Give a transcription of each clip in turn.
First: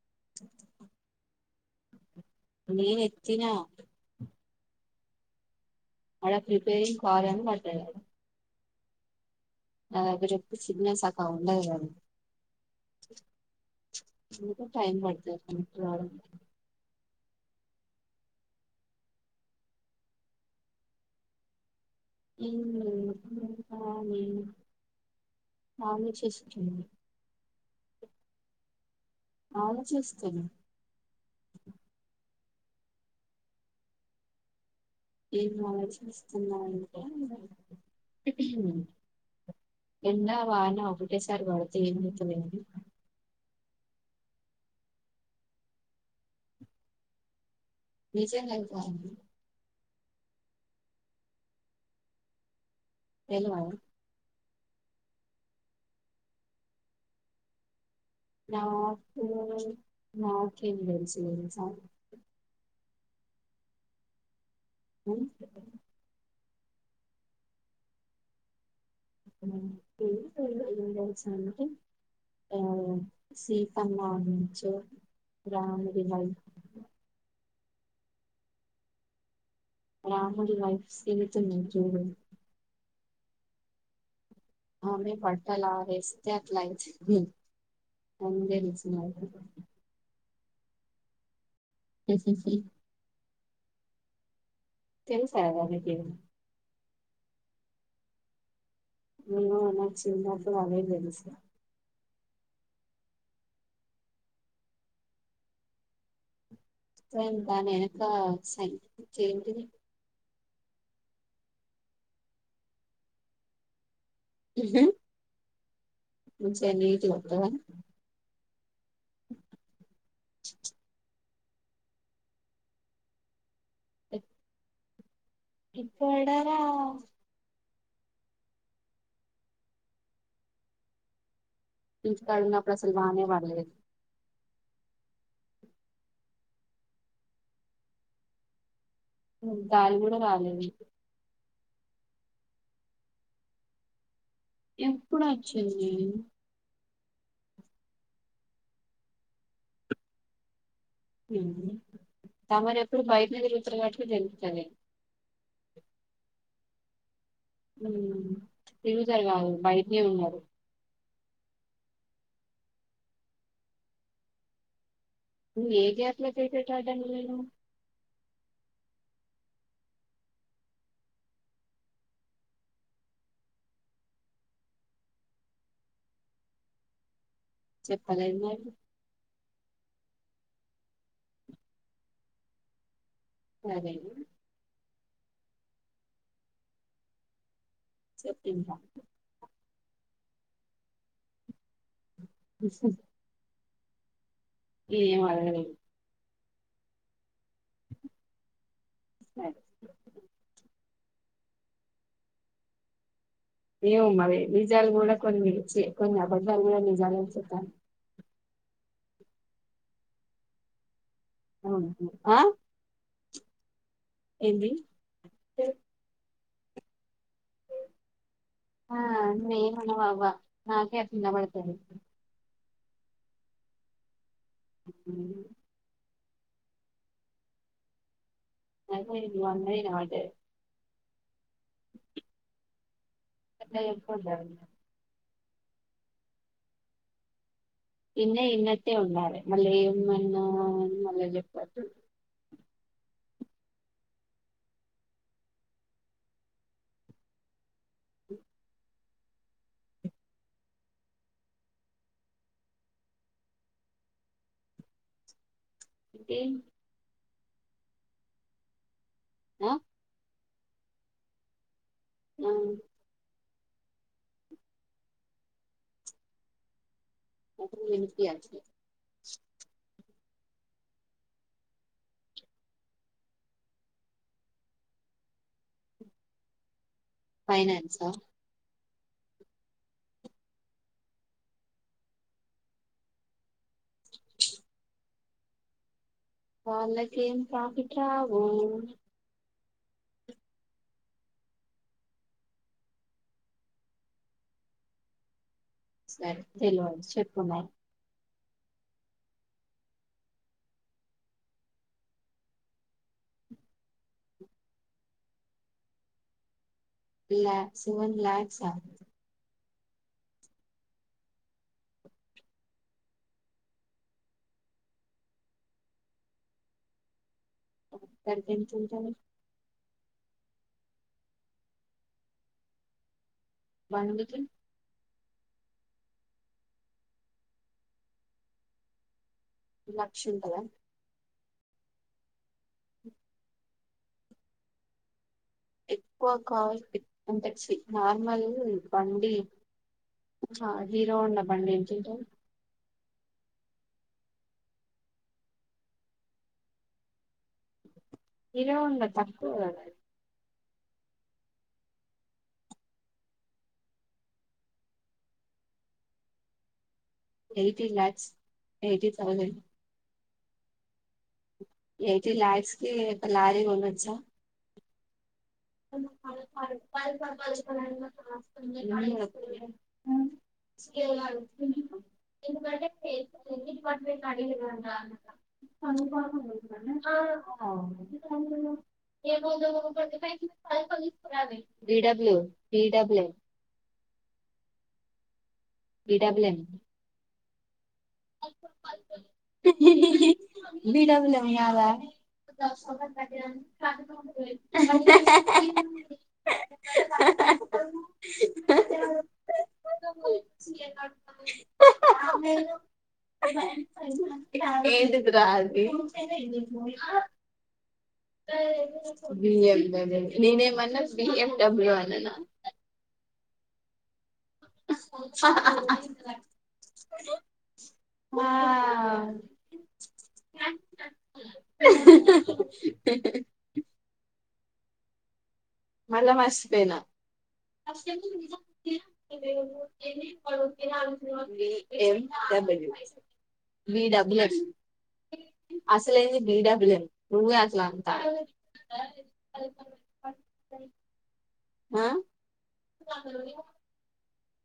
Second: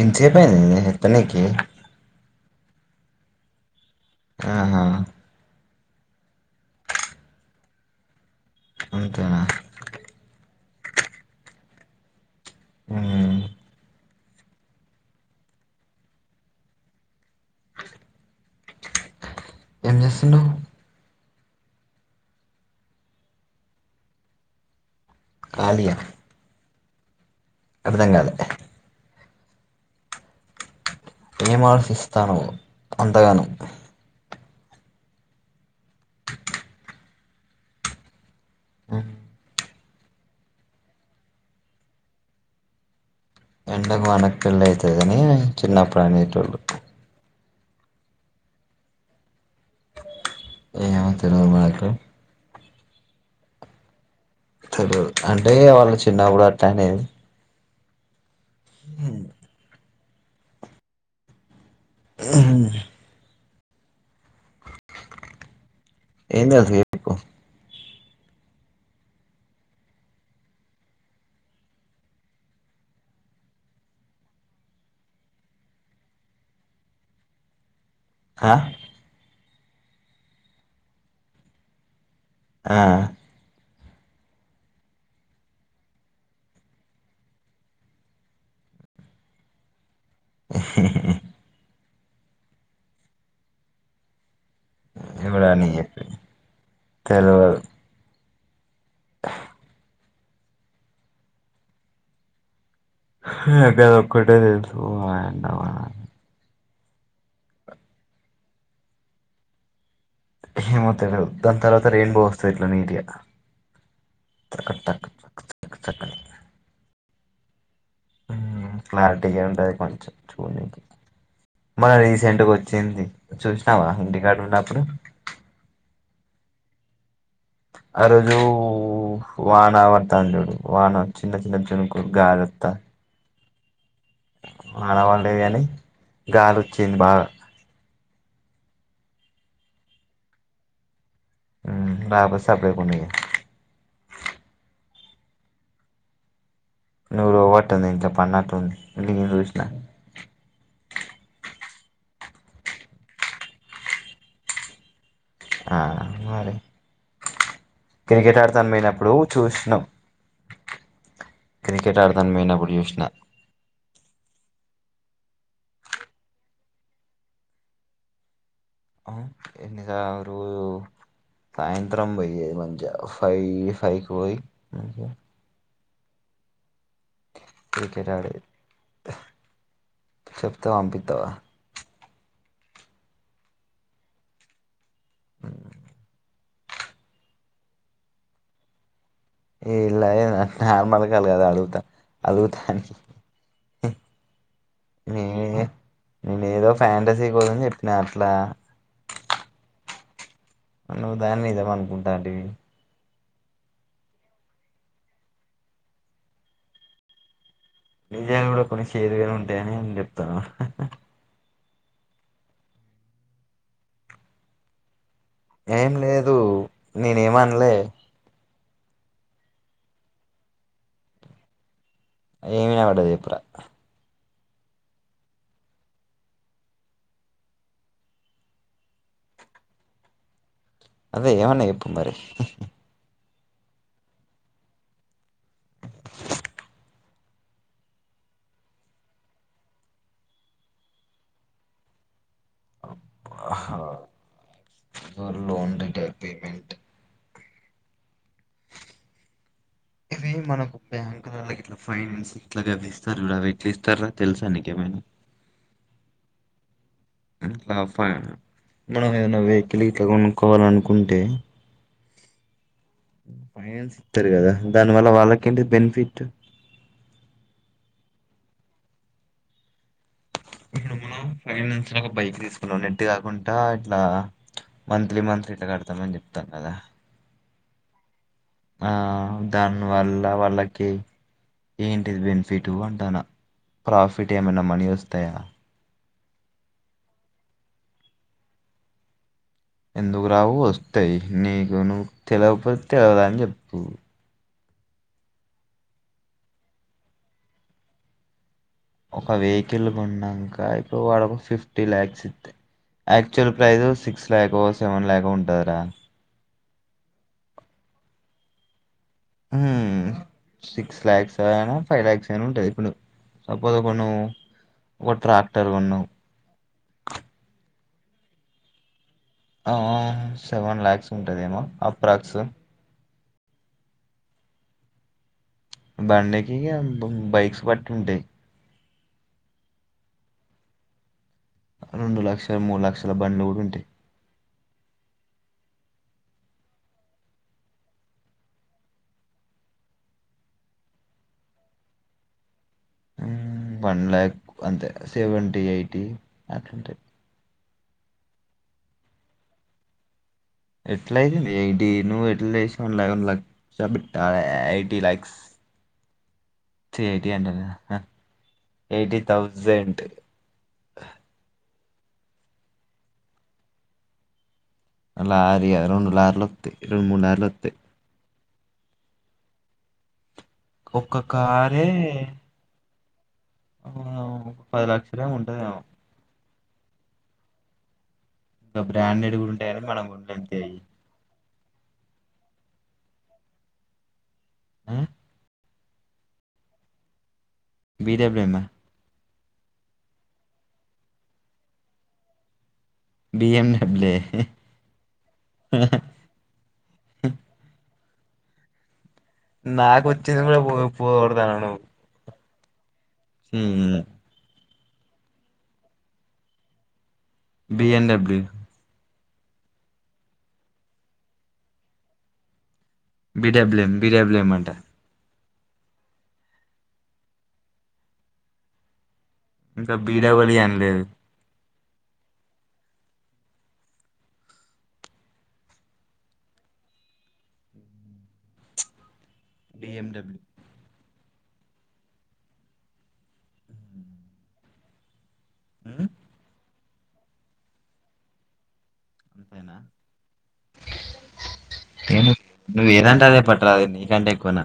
ఎంచేపైంది మి ఎత్తనీకి నేనెత్తినా ఆహా ఆడ preparing call అని పడ్డదాడ అంతేనా ఆ ఇక చెప్పు సిగ్నల్ సక్క ఉండ [inaudible] మ్మ్ ఇంకా టైం పడుత [unintelligible] ఎం చేస్తున్నావ్ ఏం లేదు [unintelligible] ఖాళీయా వాళ్ళే చేస్తుంది అర్థం కాలే అవును చేస్తున్ ఏం ఆలోసిస్తానావ్ అంతగానం ఏం ఆలోచిస్తున్నా ఆంటే [inaudible] ఎండ వాన ఒకటే సారి బడుతే ఏం [inaudible] ఎండకు వానకు పెళ్ళైతదని చిన్నప్పుడనేటోళ్ళు నిజం గన్ పాయింది ఏమో తెలవదు నాకు ఏలువాయ తడు అంటే వాళ్ళు చిన్నప్పుడు అట్టనేది నాకు నాకేం తెలుసు తెలుసా అ చెప్ప [unintelligible] కు [unintelligible] సీతమ్మ రామిడి [unintelligible] ఆహ్ రాముడి వైఫ్ సీతునింద్ జూడు ఆ అమె బట్టలారేస్తే ఆట్లై [unintelligible] అని తెలుసు [unintelligible] ఎస్ ఎస్ సి తెలుసా [unintelligible] మీకిది తెలువదు [unintelligible] నాకి అవే తెలుసు అదోక్కటే తెలుసు దాని వెనక సైన్స్ ఏంటిది ఏమో తెలిదు దాని తర్వాత రెయిన్బో వస్తది ఇట్లా నీట్ గా తకక్ చెక్క చెక్క ఉంచి నీట్ గా వత్తద ఉ క్లారిటీగా అంట కొంచెం చూడి మనం రీసెంట్గా వచ్చింది చూసినావా ఇంటికాడ ఉన్నప్పుడు ఇప్పుడా ఆ రోజు వాన పడతాంది చూడు వాన చిన్న చిన్న చినుకులు ఇక్కడ ఉన్నప్పుడు అసలు వాన పడనే లేదు ఆడవాళ్ళేవి అని గాలి వచ్చింది బాగా ఉ గాలి కూడా రాలేదు ఉ బస్ సపడే కొనేగా ఎప్పుడు వచ్చింది నువ్వు ర్వట్టుంది ఇంట్లో పడినట్టుంది ఇంటి నేను చూసిన తమరు ఎప్పుడు బయటనే తిరుగుతారు కాబట్టి తెలుత్తది ఆ మరి ఉ క్రికెట్ ఆడతాను పోయినప్పుడు తిగుసారు కాదు చూసినాం బయటనే ఉన్నారు క్రికెట్ ఆడతాన్ పోయినప్పుడు చూస్న త ఏ గలా ఆడటానికి పోయినావు ఆ ఎన్నితరు సాయంత్రం పోయ మంచి ఫైవ్ ఫైవ్కి పోయి క్రికెట్ చెప్పలేదు ఆడేది మరి చెప్తే పంపిత్తావా సరేలే చెప్పు ఇంకా ఏ ఇలా నార్మల్ కాల్ కదా అడుగుతా అలు ధనీ ఏ వాళ్ళ నేను ఏదో ఫ్యాంటసీ పోదని చెప్పినా అట్లా సరే అ నువ్వు దాన్ని నిజమనుకుంటాంటివి ఏం అవే నిజాలు కూడా కొన్ని కొన్ని అబద్ధాలు కూడా నిజాలు చతాను నిజాలు కూడా కొన్ని చేదుగానే ఉంటాయని నేను చెప్తాను అవును ఆ ఏంది ఏం లేదు నేను ఏం ఆనలే నువ్వు ఏం అనావ్ అవ్వ నాకే అట్లా వినబడతాది ఏం వినబడ్డాది చెప్పురా ఉ నాకె నువ్వు అన్నది. వినబడ్డది అదే ఏమన్నా చేప్పు మరి గట్ల చెప్పద్దు అగు ఇగ ఇన్నయి ఇన్నట్టే ఉండాలే మళ్ళ ఏమన్నవ్ మళ్ళ చెప్పద్దు అబ్బా లోన్ డిటెక్ట్ పేమెంట్ ఇవి మనకు బ్యాంకులల్ల గిట్ల ఫైనాన్స్ ఇట్లా గావి ఇస్తారు. చూడు అవి ఏట్లా ఇస్తారా తెలుసా నీకు ఏమైనా ఇకేం ఇంట్ల ఫై మనం ఏదన్న ఆ వెకిల్ గిట్ల కొను కోవాలనుకుంటే ఆ ఫైనాన్స్ ఇస్తారు. గాదా దానివల్ల వాళ్ళకు ఏంటిది. బెనిఫిట్ అవసరం [unintelligible] ఇగా మనం ఫైనాన్స్ లో ఒక బైక్ తీసుకున్నాం. నెట్ కాకుండా ఇట్లా మంత్లీ మంత్లీ ఇట్లా కడతామని చెప్తాము. గాదా ఫైనాన్సా ఆ దానివల్ల వాళ్ళకి ఏంటిది బెనిఫిట్ అంటాన్న ప్రాఫిట్ ఏమైనా మనీ వొస్తాయా వాళ్ళకి ఏం ప్రాఫిట్ రావు ఎందుకు రావు వస్తాయి. నీకు నువ్వు తెలవకపోతే తెలవదాని జేప్పు సరే తెలివది చెప్పు మరి ఒక వెకిల్ కొన్నాంక ఇప్పుడు వాడ ఒక ఫిఫ్టీ ల్యాక్స్ ఇత్తే యాక్చువల్ ప్రైస్ సిక్స్ ల్యాకో సెవెన్ ల్యాకో ఉంటదిరా ల్యాక్స్ వన్ ల్యాక్స్ హ్ సిక్స్ అయినా ఫైవ్ లక్స్ అయినా ఉంటది ఇప్పుడు సపోజ్ ఒక నువ్వు ఒక ట్రాక్టర్ కొన్నావు. గంత ఎందుకుంటది సెవెన్ ల్యాక్స్ ఉంటది. ఏమో అప్రాక్స్ బండికీ బండికి బైక్స్ బట్టి ఉంటాయి. లక్ష ఉంటద రెండు లక్షలు మూడు లక్షల బండ్లు కూడా ఉంటాయి. ఎక్కువ కార్ ఏ ఉంటయి. సి నార్మల్ బండి హీరో హోండా బండి ఏంత ఉంటది. హ్ వన్ లాక్ అంతే సెవెంటీ ఎయిటీ అట్లా ఉంటాయి. హీరో హోండా తక్కువ గాదా ఎట్లా అయితెంది. ఎయిటీ నువ్వు ఎట్లాసిన [unintelligible] ఎయిటీ లాక్స్ తీ ఎయిటీ అంటె ఎయిటీ నా lakhs eighty thousand eighty lakhs కి ఒక లారీ కొనచ్చా లారీ యా రెండు లారీలు వోత్తయి. రెండు మూడులార్లు వోత్తయి. ఒక్క కారే ఎట్ ఆ పట్ ఒక పది అడిగింటా లక్షలేమో ఉంటదేమో అ మంట గా బ్రాండేడ్ కూడా ఉంటాయని మనం కొనలే అంతే అది ఒకలు తీసుకోరాదే డి డబ్లు్ నీ డబ్బులే ఆ నీ డబ్బులు ఎన బి డబ్ల్యూ ఎమ్ ఆ బి డబ్ల్ ఎమ్ కదా బిఎండబ్ల్యూ అ నాకొచ్చింది కూడా పో పోగొడ్తనావ్ నువు పోయిన ఎన్ ఫైవ్ నా ఏంటిది రా అది బిఎమ్ డబ్ల్యు బిఎమ్ డబ్ల్యూ నేనేమన్నా బిఎమ్ డబ్లు అన్ననా B W M B W M అంటా ఆ ఇంకా బీడబల్ ఇ అన్లెదు మళ్ళ మసిపెన [unintelligible] బిఎండబ్ల్యూ వాడు ఉత్తిగనే అడు బి ఎమ్ డబ్ల్యూ బిడబ్ల్యూఎచ్ అసలైంది బిడబ్ల్యూ ఎమ్ నువ్వే అసలు అంత అంతేనా తాయి తిను నువ్ ఏదంటె అదే పట్రాదు నీ కంటే ఏక్ కోన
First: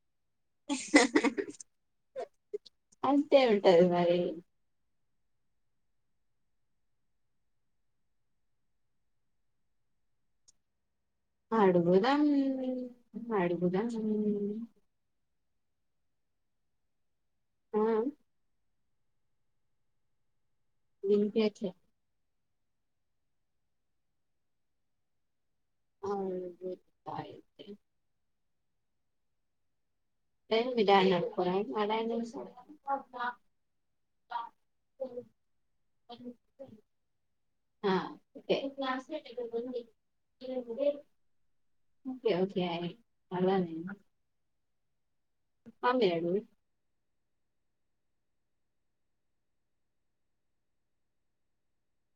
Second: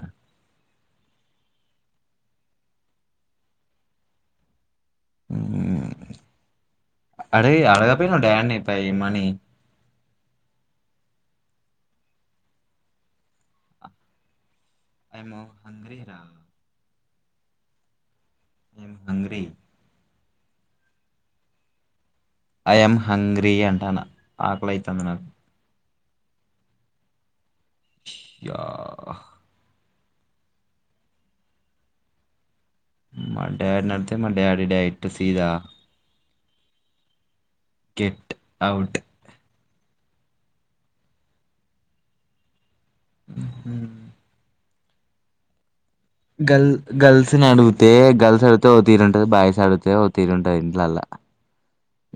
అంతే ఉంటది మరి అరేయ్ అడగాపెనవ్ డాన్ని పై మనీ ఆడుగుధాం ఆడుగుధాం ఏమో హంగ్రీ రా ఆఆ మేము హంగ్రి వినిపియట్లే ఐఎమ్ హంగ్రీ అంటానా ఆకలైతంది నాకు అ అలాగే య తే మీ డాన్ని ఆడుక్కోరాదు మా డాన్ని ఎందుకు మా డాడీ అడిగితే మా డాడీ డైట్ సీదా [inaudible] ఆ గెట్ ఒకే అవుట్ క్లాస్ మీట్ ఇడా ఉంది ఓకే ఓకే అలానే నా గల్ గల్స్ ని అడిగితే గర్ల్స్ అడిగితే ఓ తీరు ఉంటది బాయ్స్ అడిగితే ఓ తీరు ఉంటది ఇండ్లాల్లా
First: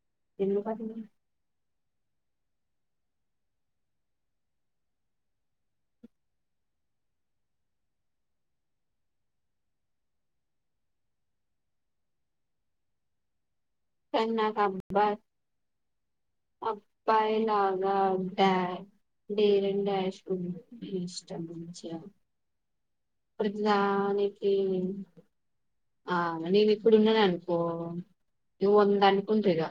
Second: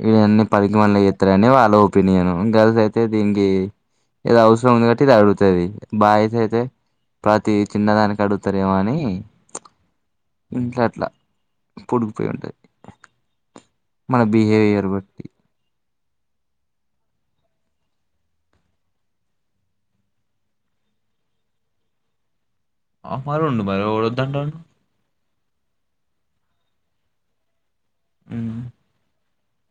ఇవన్నీ ఎందుకు పనికిమలిన కానీ చెత్తారని వాళ్ళు ఒపీనియన్ గర్ల్స్ అయితే దీనికి ఏదో అవసరం ఉంది కాట్టి ఇది అడుగుతుంది బాయ్స్ అయితే ప్రతి చిన్నదానికి అడుగుతారేమో అని ఇంట్లో అట్లా పొడిగిపోయి ఉంటుంది మన నాకా బిహేవియర్ [unintelligible] బట్టి అబ్బాయిలాగా డేరెన్ డాష్ గా ఉండడం ఇష్టం మంచిగా ఆ మరి ఉండు ప్రజలా మరి అనేకి ఎవడొద్దంటాడు ఆ నేను ఇప్పుడు ఉన్నాను అనుకో ను వంద అంట అంతేగా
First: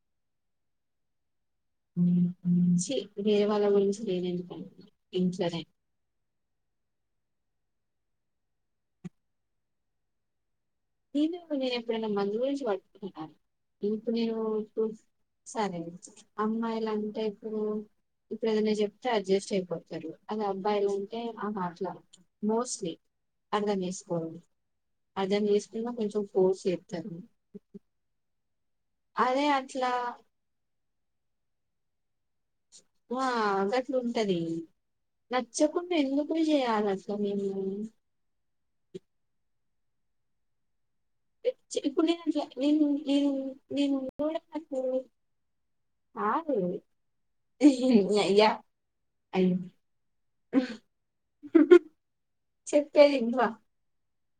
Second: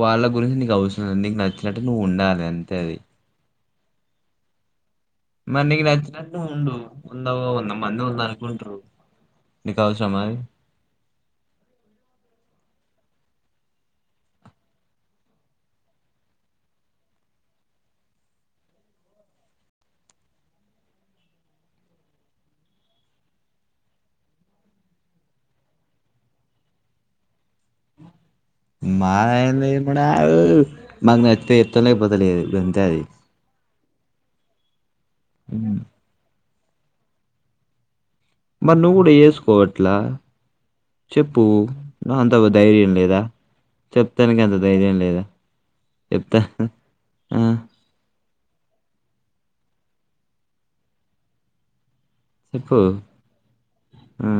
వాళ్ళ గురించి నీకు అవసరం లేదు నీకు నచ్చింది న్నట్టు నువ్వు ఉండాలి అంతే ఛీ అది వేరే వాళ్ళ గురించి నేను ఎందుకు అనుకుంటా మరీ నీకు నచ్చినట్టు ఉండు ఉందా వంద మంది వంద అనుకుంటారు నీకు అవసరమా నేను నేను ఎప్పుడైనా మంది గురించి పటుకున్నాను ఇప్పుడు నేను ఇప్పుడు సరే అమ్మాయిలు అంటే ఇప్పుడు ఇప్పుడు ఏదనా చెప్తే అడ్జస్ట్ అయిపోతారు అద అబ్బాయిలు అంటే ఆ మాటలా మోస్ట్లీ అర్థం చేసుకోరు అర్థం చేసుకో అ కొంచెం ఫోర్స్ ఏ చెత్తారా మాయ [unintelligible] నాకు నచ్చితే చెత్తా లేకపోతే లేదు గన్ వవ్ గా ఉంటది నచ్చకుండా ఎందుకు చేయాలా అట్లా మేము కానీ మరి నువ్వు కూడా వేసుకో ఆట్లా చి ఇప్పుడు నేను అట్లా నేను ధైర్యం లేదా నేను నేను చెప్తానికి అంత ధైర్యం లేదా చెప్తా కాదు ఆ నీ అయ్యా అయ్య చెప్పు చెప్తే ది వినవా ఆ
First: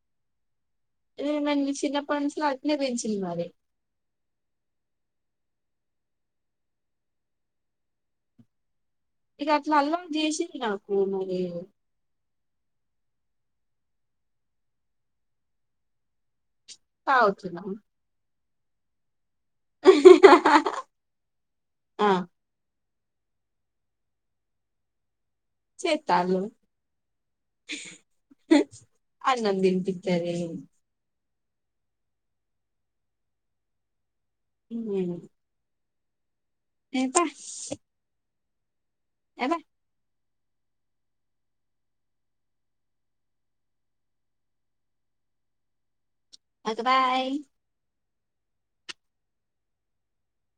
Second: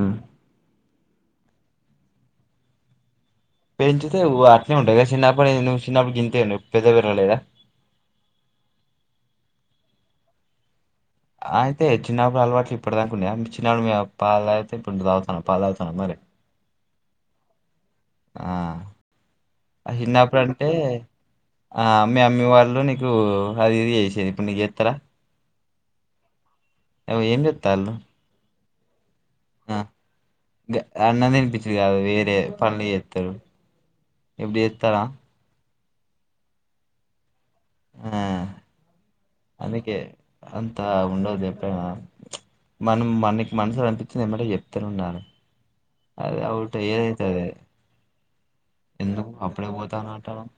ఊ నన్ను చిన్నప్పటి నుంచి అట్లే పెంచిండ్రు మరి పెంచితే అట్లే ఉంటాయి కదా చిన్నప్పుడు నువ్వు చిన్నప్పుడు గింతే ఉండే ఇప్పుడు పెద్ద పెరగ లేదా ఇగ అట్లా అల్లం చేసింది నాక్ ఆయితే చిన్నప్పుడు అల్వాట్ ఇప్పుడుదాకున్యాయమిచినోడు [unintelligible] పాల్ దాగితే ఇప్పుడు నూ దాగుతున్నావ్ పాలు తాగుతున్నావా మరి తాగుతున్న ఆ చిన్నప్పుడు అంటే ఆ అమ్మి అమ్మి వాళ్ళు నీక్ కు అది ఇది చేసింది ఇప్పుడు నీకు చేత్తర చేత్తాన్లు అవో ఏం చేత్తాన్లు అన్నం దిన్పిత్తది పిచుడు కాదు వేరే పనులు జేత్తరు ఇప్పుడు జేత్తరా ఏ పా ఆ! అందుకే అంతా ఉండదు ఎప్పుడైనా మనం మనకి మనుసులో అనిపించింది ఎంబటే చెప్తనే ఉండాలి అదే ఒక ఔటయే బాయ్. అయితది ఎందుకు అప్పుడే పోతాన అంటన్నావ్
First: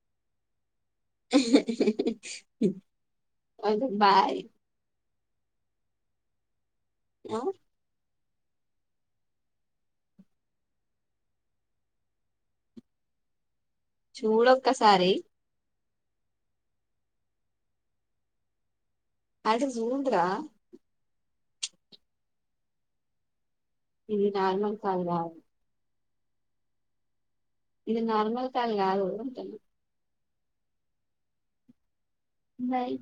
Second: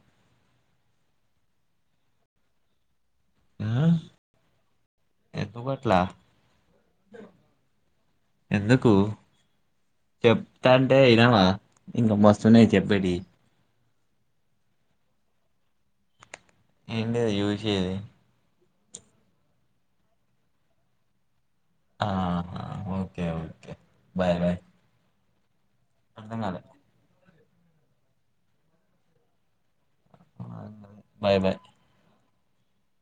[unintelligible] బాయ్ ఎందుకట్ల వా ఎందుకు చెప్తంటే ఇనవా ఇంక మస్తున్నాయి చెప్పేటి చూడొక్కసారి ఏంటిది జూశేది ఆడ జూమ్డ్ రా ఆ ఓకే ఓ ఇది నార్మల్ కాల్ కాదు అర్ధం కాలే ఇది నార్మల్ కాల్ కాదు అంటాన్నా [inaudible] బాయ్ బాయ్ బాయ్